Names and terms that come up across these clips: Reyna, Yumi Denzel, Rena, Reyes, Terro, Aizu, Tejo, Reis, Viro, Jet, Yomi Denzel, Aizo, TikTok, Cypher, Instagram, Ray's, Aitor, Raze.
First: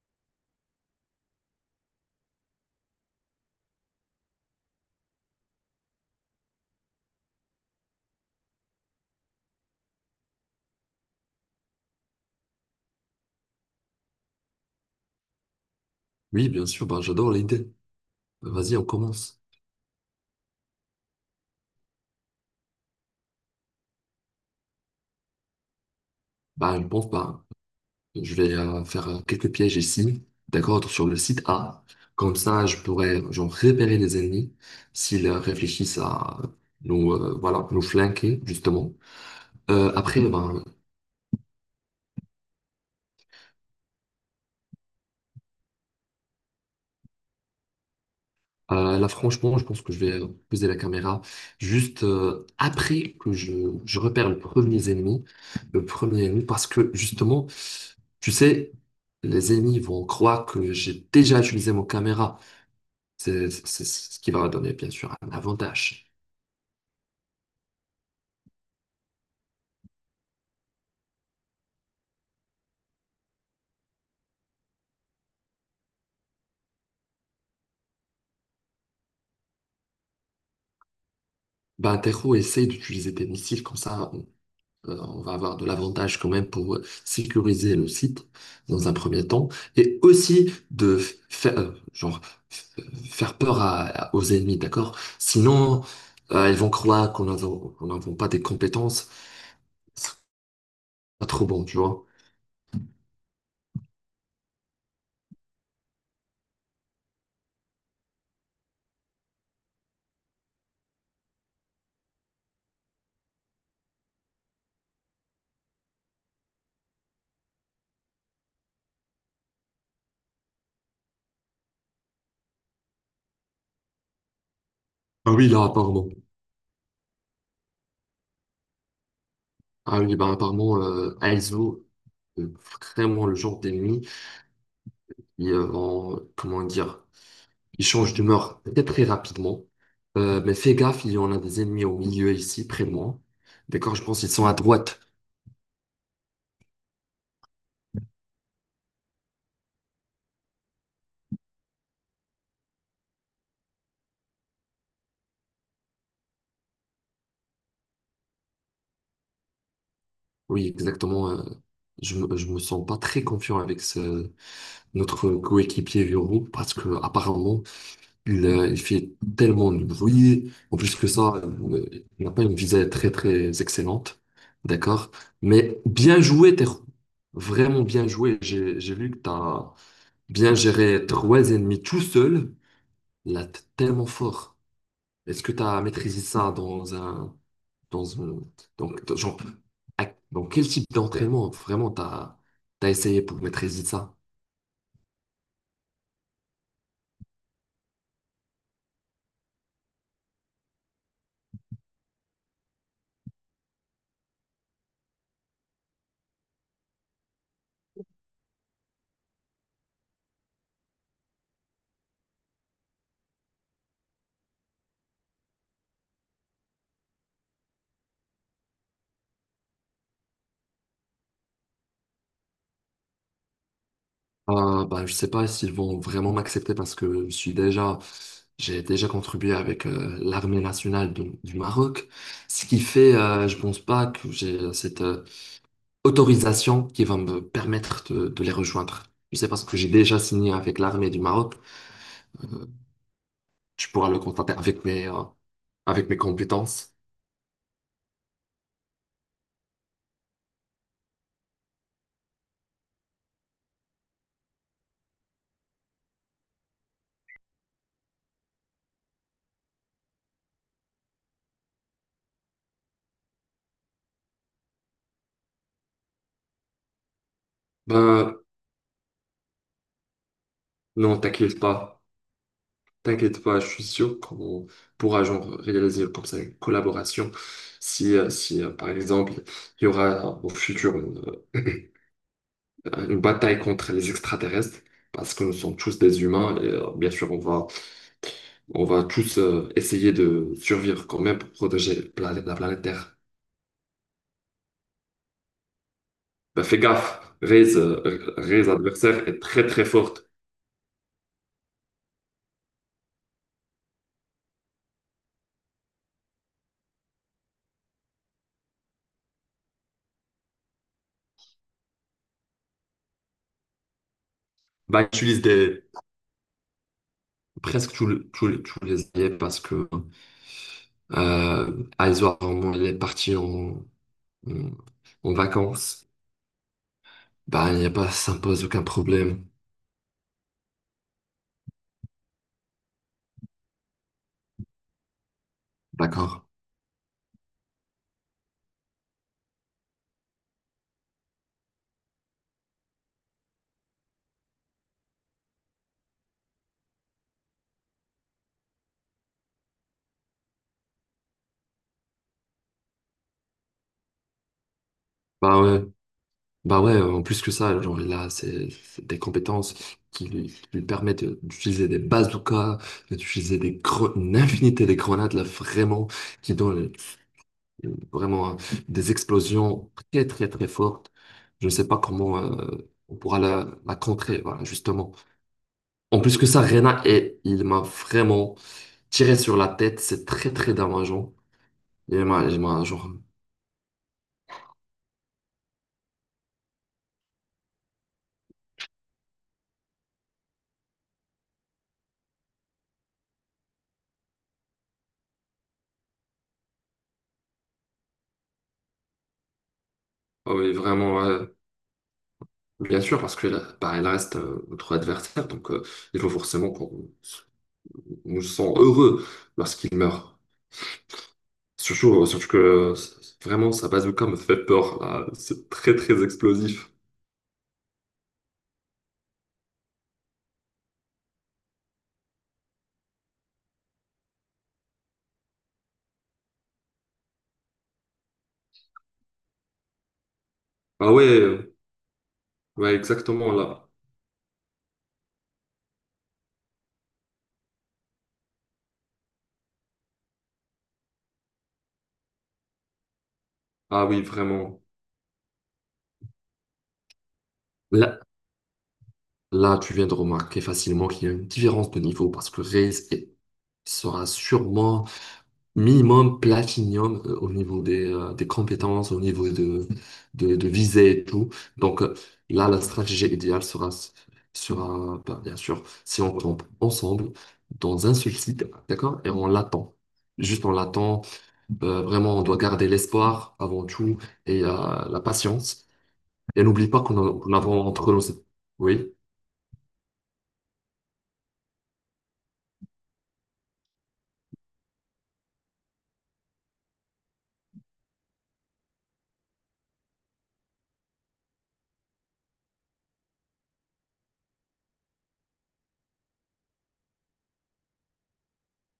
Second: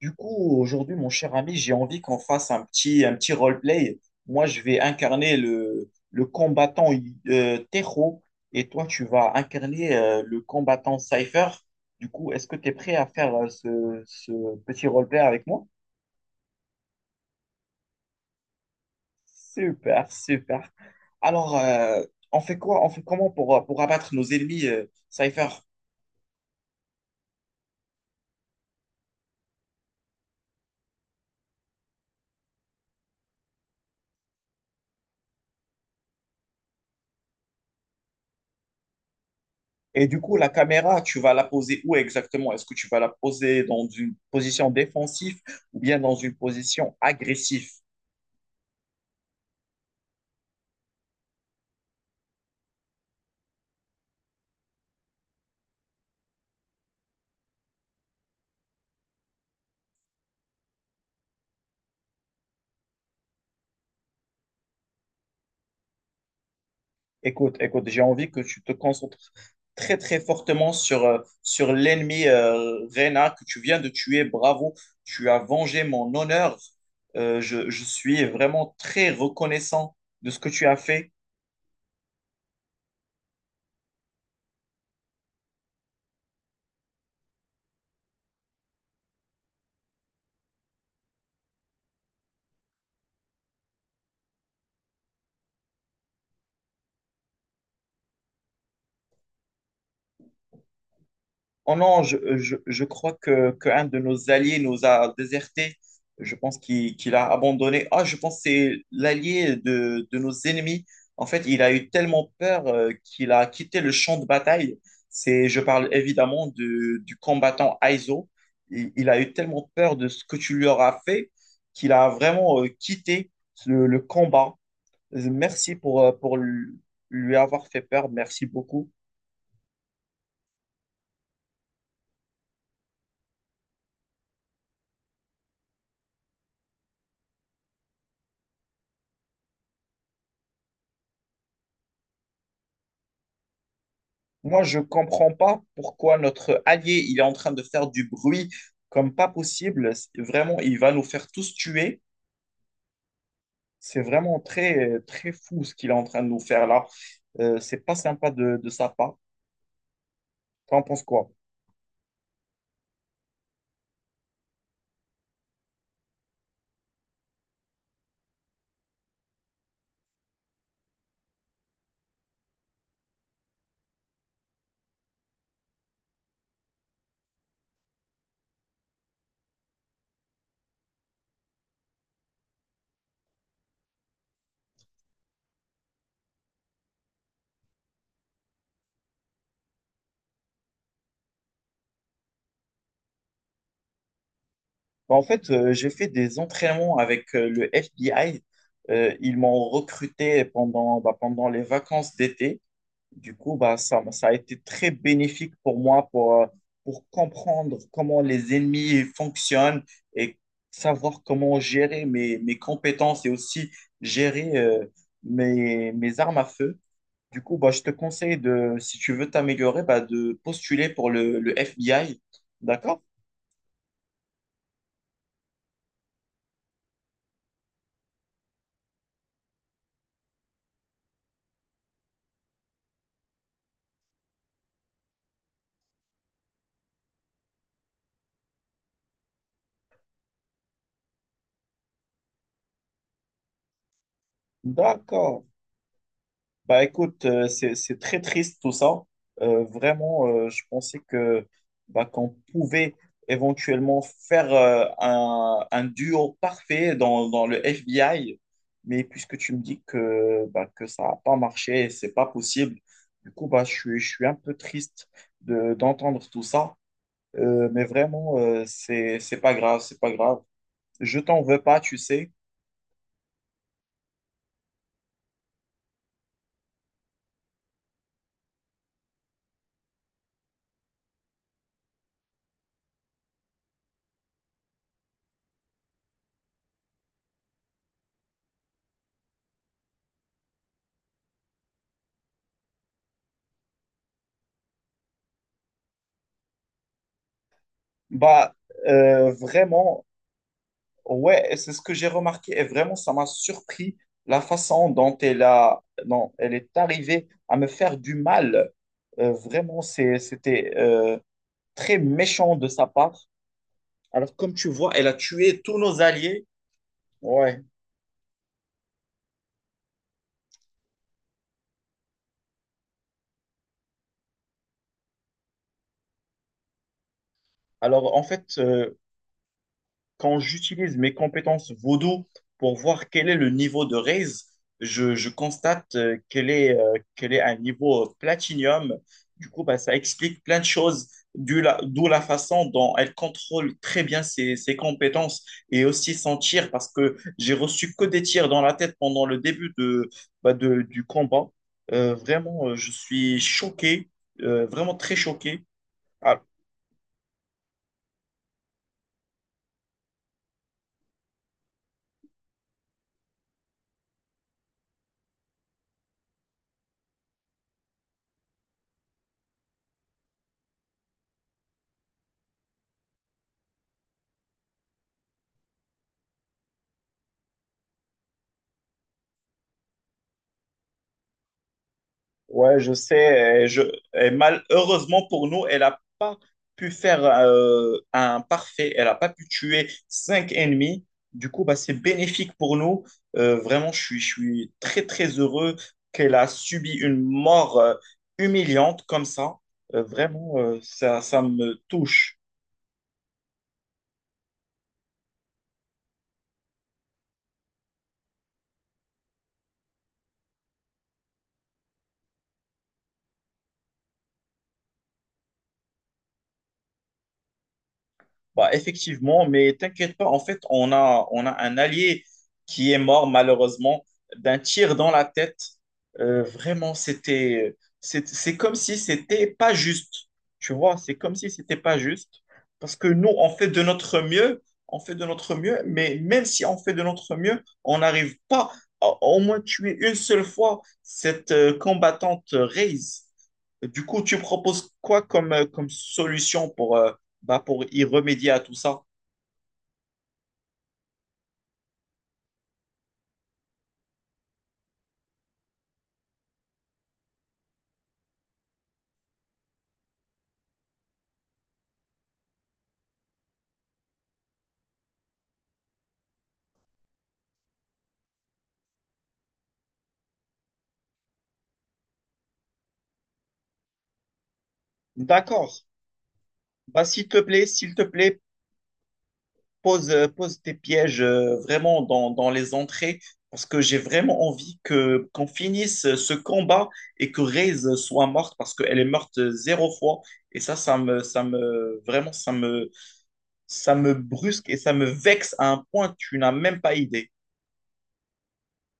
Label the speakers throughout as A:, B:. A: Du coup, aujourd'hui, mon cher ami, j'ai envie qu'on fasse un petit roleplay. Moi, je vais incarner le combattant Tejo et toi, tu vas incarner le combattant Cypher. Du coup, est-ce que tu es prêt à faire ce petit roleplay avec moi?
B: Oui, bien sûr, bah, j'adore l'idée. Vas-y, on commence.
A: Super, super. Alors, on fait quoi? On fait comment pour abattre nos ennemis, Cypher?
B: Bah, je pense, bah, je vais faire quelques pièges ici, d'accord, sur le site A. Comme ça, je pourrais, genre, repérer les ennemis s'ils réfléchissent à nous, voilà, nous flanquer, justement. Euh,
A: Et du
B: après,
A: coup, la
B: ben
A: caméra, tu vas la poser où exactement? Est-ce que tu vas la poser dans une position défensive ou bien dans une position agressive?
B: Euh, là, franchement, je pense que je vais poser la caméra juste après que je repère le premier ennemi, parce que justement, tu sais, les ennemis vont croire que j'ai déjà utilisé mon caméra. C'est ce qui va donner, bien sûr, un avantage.
A: Écoute, écoute, j'ai envie que tu te concentres très, très fortement sur, sur l'ennemi Reyna que tu viens de tuer. Bravo, tu as vengé mon honneur. Je suis vraiment très reconnaissant de ce que tu as fait.
B: Ben, Tero, essaye d'utiliser tes missiles comme ça. On va avoir de l'avantage quand même pour sécuriser le site dans un premier temps et aussi de faire, genre, f- faire peur aux ennemis, d'accord? Sinon, ils vont croire qu'on n'avons pas des compétences. C'est pas trop bon,
A: Oh
B: tu
A: non,
B: vois.
A: je crois que, qu'un de nos alliés nous a désertés. Je pense qu'il a abandonné. Ah, je pense que c'est l'allié de nos ennemis. En fait, il a eu tellement peur qu'il a quitté le champ de bataille. C'est, je parle évidemment du combattant Aizo. Il a eu tellement peur de ce que tu lui auras fait qu'il a vraiment quitté le combat.
B: Ah oui, là,
A: Merci
B: apparemment.
A: pour lui avoir fait peur. Merci beaucoup.
B: Ah oui, bah, apparemment, Aizu, euh, vraiment le genre d'ennemi, ils vont, comment dire, il change d'humeur très très rapidement. Mais fais gaffe, il y en a des ennemis au milieu ici, près de moi. D'accord, je pense qu'ils sont à
A: Moi, je
B: droite.
A: comprends pas pourquoi notre allié, il est en train de faire du bruit comme pas possible. C'est- Vraiment, il va nous faire tous tuer. C'est vraiment très, très fou ce qu'il est en train de nous faire là. C'est pas sympa de sa part.
B: Oui,
A: T'en penses quoi?
B: exactement. Je me sens pas très confiant avec ce, notre coéquipier Viro, parce que apparemment il fait tellement de bruit. En plus que ça, il n'a pas une visée très très excellente. D'accord, mais bien joué, Terro. Vraiment bien joué. J'ai vu que tu as bien géré 3 ennemis tout seul. Là, t'es tellement fort. Est-ce que tu as maîtrisé ça dans un, donc, dans- genre, à- dans quel type d'entraînement vraiment t'as essayé pour maîtriser ça?
A: Bah, en fait, j'ai fait des entraînements avec le FBI. Ils m'ont recruté pendant, bah, pendant les vacances d'été. Du coup, bah, ça a été très bénéfique pour moi pour comprendre comment les ennemis fonctionnent et savoir comment gérer mes, mes compétences et aussi gérer mes, mes armes à feu. Du coup, bah, je te conseille de, si tu veux t'améliorer, bah, de postuler pour le FBI. D'accord?
B: Bah, je sais pas s'ils vont vraiment m'accepter parce que je suis déjà, j'ai déjà contribué avec l'armée nationale du Maroc, ce qui fait, je pense pas que j'ai cette autorisation qui va me permettre de les rejoindre. Je sais parce que j'ai déjà signé avec l'armée du Maroc, tu pourras le constater avec
A: D'accord.
B: avec mes
A: Bah
B: compétences.
A: écoute, c'est très triste tout ça. Vraiment, je pensais que bah, qu'on pouvait éventuellement faire un duo parfait dans, dans le FBI, mais puisque tu me dis que, bah, que ça n'a pas marché, c'est pas possible. Du coup, bah, je suis un peu triste de, d'entendre tout ça. Mais vraiment,
B: Ben,
A: c'est pas grave, c'est pas grave.
B: non,
A: Je t'en
B: t'inquiète
A: veux pas, tu
B: pas.
A: sais.
B: T'inquiète pas, je suis sûr qu'on pourra genre réaliser comme ça une collaboration. Si, par exemple, il y aura au futur une, euh, une bataille contre les extraterrestres, parce que nous sommes tous des humains, et bien sûr, on va tous essayer de survivre quand même pour protéger la planète Terre. Ben, fais gaffe,
A: Bah,
B: Ray's adversaire est très très
A: vraiment,
B: forte.
A: ouais, et c'est ce que j'ai remarqué et vraiment, ça m'a surpris la façon dont elle a, dont elle est arrivée à me faire du mal. Vraiment, c'est, c'était très méchant de sa part. Alors, comme tu vois,
B: Ben,
A: elle a
B: utilise
A: tué tous
B: des,
A: nos alliés. Ouais.
B: presque tous tous les alliés parce que euh, Aitor, au moment où il est parti en, en vacances, bah, il n'y a pas,
A: Alors, en
B: ça ne
A: fait,
B: pose aucun problème.
A: quand j'utilise mes compétences vaudou pour voir quel est le niveau de raise, je constate
B: D'accord.
A: qu'elle est à un niveau platinium. Du coup, bah, ça explique plein de choses, d'où la façon dont elle contrôle très bien ses, ses compétences et aussi son tir, parce que j'ai reçu que des tirs dans la tête pendant le début de, bah, de- du combat. Vraiment, je suis choqué, vraiment très
B: Bah
A: choqué.
B: ouais,
A: Ah,
B: bah ouais, en plus que ça, genre, il a des compétences qui lui permettent d'utiliser des bazookas, d'utiliser une infinité de grenades, là, vraiment, qui donnent vraiment des explosions très, très, très fortes. Je ne sais pas comment on pourra la contrer, voilà, justement. En plus que ça, Rena, et il m'a vraiment tiré sur la tête. C'est très, très dommageant. il m'a, il
A: ouais,
B: m'a,
A: je
B: genre,
A: sais. Et je, et malheureusement pour nous, elle n'a pas pu faire un parfait. Elle n'a pas pu tuer 5 ennemis. Du coup, bah, c'est bénéfique pour nous. Vraiment, je suis très, très heureux qu'elle a subi une mort humiliante comme ça.
B: ah
A: Vraiment,
B: oui,
A: ça,
B: vraiment,
A: ça me touche.
B: bien sûr, parce que là, bah, il reste notre adversaire. Donc, il faut forcément qu'on nous sent heureux lorsqu'il meurt. Surtout que vraiment, sa bazooka me fait peur, là. C'est très, très explosif.
A: Bah, effectivement, mais t'inquiète pas, en fait, on a un allié qui est mort malheureusement d'un tir dans la tête. Vraiment, c'était, c'est comme si c'était pas juste. Tu vois,
B: Ah
A: c'est
B: ouais,
A: comme si
B: euh,
A: c'était pas juste.
B: ouais,
A: Parce que nous, on
B: exactement
A: fait de
B: là.
A: notre mieux, on fait de notre mieux, mais même si on fait de notre mieux, on n'arrive pas à au moins tuer une seule fois cette combattante Raze. Du
B: Ah oui,
A: coup, tu
B: vraiment.
A: proposes quoi comme, comme solution pour, bah, pour y
B: Là,
A: remédier à tout ça.
B: là, tu viens de remarquer facilement qu'il y a une différence de niveau parce que Reis sera sûrement minimum platinum au niveau des compétences, au niveau de visée et tout. Donc là, la stratégie idéale sera, sera, bah, bien sûr, si on tombe ensemble dans un seul site, d'accord? Et on l'attend. Juste on l'attend. Vraiment, on doit garder l'espoir avant tout et la
A: D'accord.
B: patience. Et n'oublie pas
A: Bah,
B: qu'on a
A: s'il te
B: entre nous.
A: plaît,
B: Oui,
A: pose, pose tes pièges vraiment dans, dans les entrées parce que j'ai vraiment envie que qu'on finisse ce combat et que Reyes soit morte parce qu'elle est morte 0 fois. Et ça, ça me, vraiment, ça me brusque et ça me vexe à un point, tu n'as même pas idée.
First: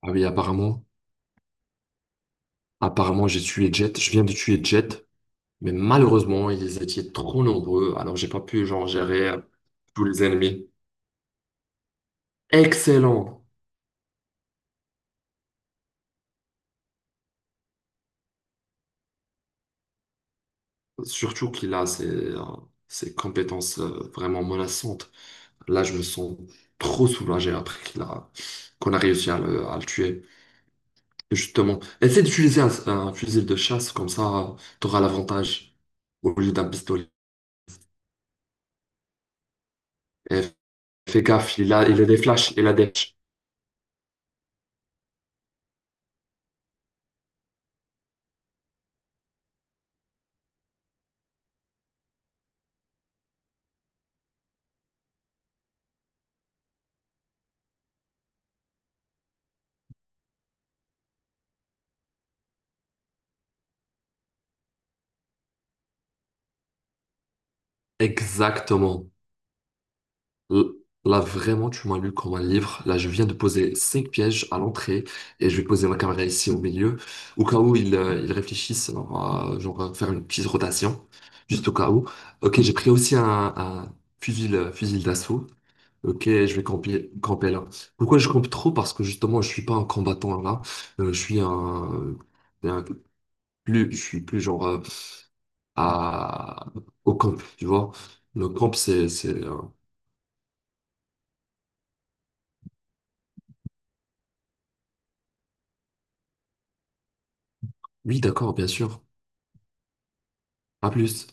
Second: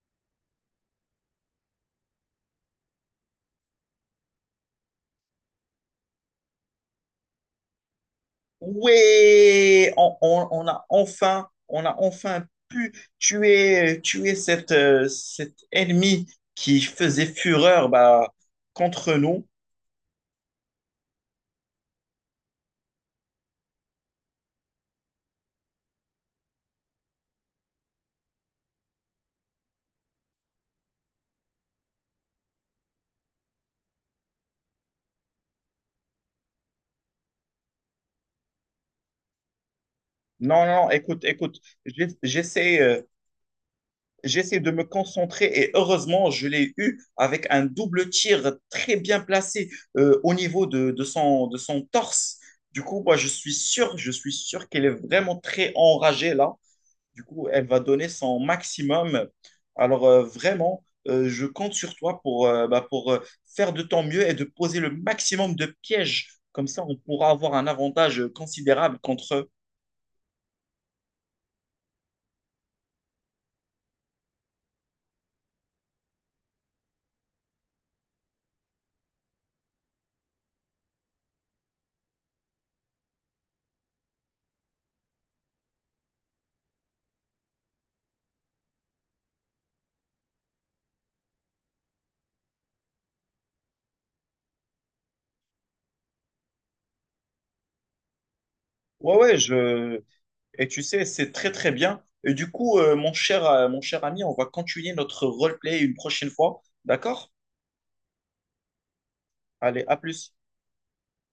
B: ah oui, apparemment. Apparemment, j'ai tué Jet. Je viens de tuer Jet. Mais malheureusement, ils étaient trop nombreux, alors j'ai pas pu genre gérer
A: Ouais,
B: tous les ennemis.
A: on a enfin pu
B: Excellent!
A: tuer, tuer cette, cet ennemi qui faisait fureur bah, contre nous.
B: Surtout qu'il a ses compétences vraiment menaçantes. Là, je me sens trop soulagé après qu'on a réussi à le tuer. Et justement, essaie d'utiliser un fusil de chasse, comme ça, tu auras l'avantage au lieu d'un pistolet. Et
A: Non, non,
B: fais
A: écoute,
B: gaffe,
A: écoute,
B: il a
A: j'ai-
B: des flashs, il a
A: j'essaie,
B: des...
A: j'essaie de me concentrer et heureusement, je l'ai eu avec un double tir très bien placé au niveau de son torse. Du coup, moi, je suis sûr qu'elle est vraiment très enragée là. Du coup, elle va donner son maximum. Alors, vraiment, je compte sur toi pour, bah, pour faire de ton mieux et de poser le maximum de pièges. Comme ça, on pourra avoir un avantage considérable
B: Exactement.
A: contre eux.
B: L- Là, vraiment, tu m'as lu comme un livre. Là, je viens de poser 5 pièges à l'entrée et je vais poser ma caméra ici au milieu, au cas où ils réfléchissent, alors, genre, faire une petite rotation, juste au cas où. Ok, j'ai pris aussi un fusil, fusil d'assaut. Ok, je vais camper, camper là. Pourquoi je campe trop? Parce que justement, je suis pas un combattant là. Euh, je suis un, un- je suis plus genre à, au camp, tu vois. Le camp, c'est,
A: Ouais,
B: c'est,
A: ouais,
B: euh,
A: je... Et tu sais, c'est très, très bien. Et du coup, mon cher ami, on va continuer notre roleplay une prochaine fois. D'accord?
B: oui, d'accord, bien sûr.
A: Allez, à plus.
B: À plus.